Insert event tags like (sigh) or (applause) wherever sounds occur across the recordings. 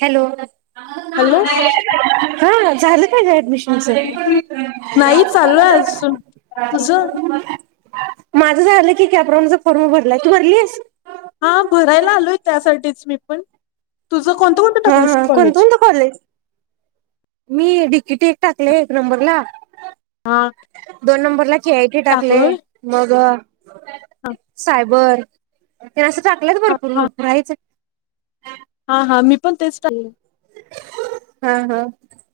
Hello hello हा झालं का ग ऍडमिशन नाही चालू आहे अजून तुझं (unintelligible) माझं झालं की कॅप्रोनचा फॉर्म भरलाय तू भरलीस हा भरायला आलोय त्यासाठीच मी पण तुझं कोणतं कोणतं हा, टाकलीस हा कोणतं, कॉलेज कोणतं कॉलेज मी डिकेटी एक टाकलय एक नंबरला हा दोन नंबरला केआयटी टाकलेय टाकलोय मग हा सायबर ते असं टाकलेत हा भरपूर, हा भरपूर हायच हा, हा मी पण तेच टाक हा, हा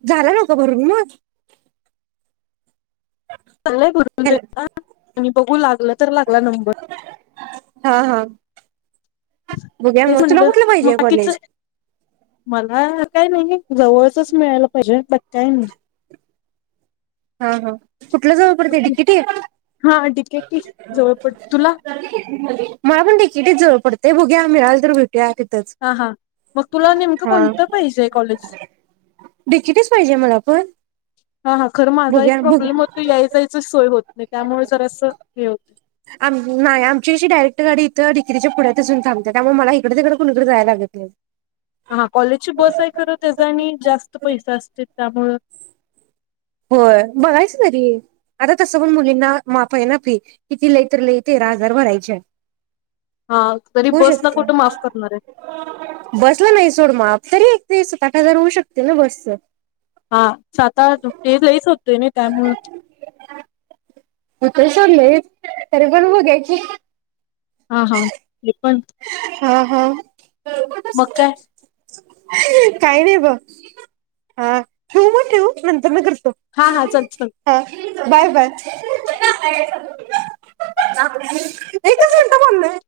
झाला नवका भरून मग झालाय भरून हॅलो तेन आता आणि बघू लागलं तर लागला नंबर हा, हा बघुया तेच मग तुला म्हणलं कुठलं मग पाहिजेय बाकीच कॉलेज मला काय नाही जवळचच मिळायला पाहिजे बाकी काय नाही हा, हा कुठलं जवळ पडतय डिकेटी हा ठीक आहे की जवळ पड तुला मला पण डि के टीच जवळ पडतय बघुया मिळाल तर त्या तिथच हा हा मग तुला नेमकं हां कोणतं पाहिजे कॉलेज डि के टीच पाहिजे मला पण हा हा खरं माझा एक बघूया प्रॉब्लेम बघूया होतो, याय जायच सोय होत नाही, त्यामुळे जरासं हे होतं आ नाही आमची कशी डायरेक्ट गाडी इथं डि के टी च्या पुढ्यातच येऊन थांबत्या, त्यामुळे मला हिकडं तिकडं कुणीकडे जाया लागत नाही. हा कॉलेजची बस आहे खरं, त्याचं आणि जास्त पैसे असत्यात त्यामुळं होय, बघायचं तरी. आता तसं पण मुलींना माफ हाय ना फी, किती लई तर लई तेरा हजार भरायची हाय. हा, तरी बस ला कुठं माफ करणार हाईत. बसला नाही सोड माफ, तरी एक ते सत आठ हजार होऊ शकते ना बसचं. हा, सात आठ ते लईच होतय नाही त्यामुळं हुतंय सोड लई, तरी पण बघुया की. हा हा, ते पण हा हा मग काय काय नाही बघ हा ठेवू मग ठेवू नंतरनं करतो. हा हा चल हा बाय बाय. एकच मिनिटं चल बोललोय.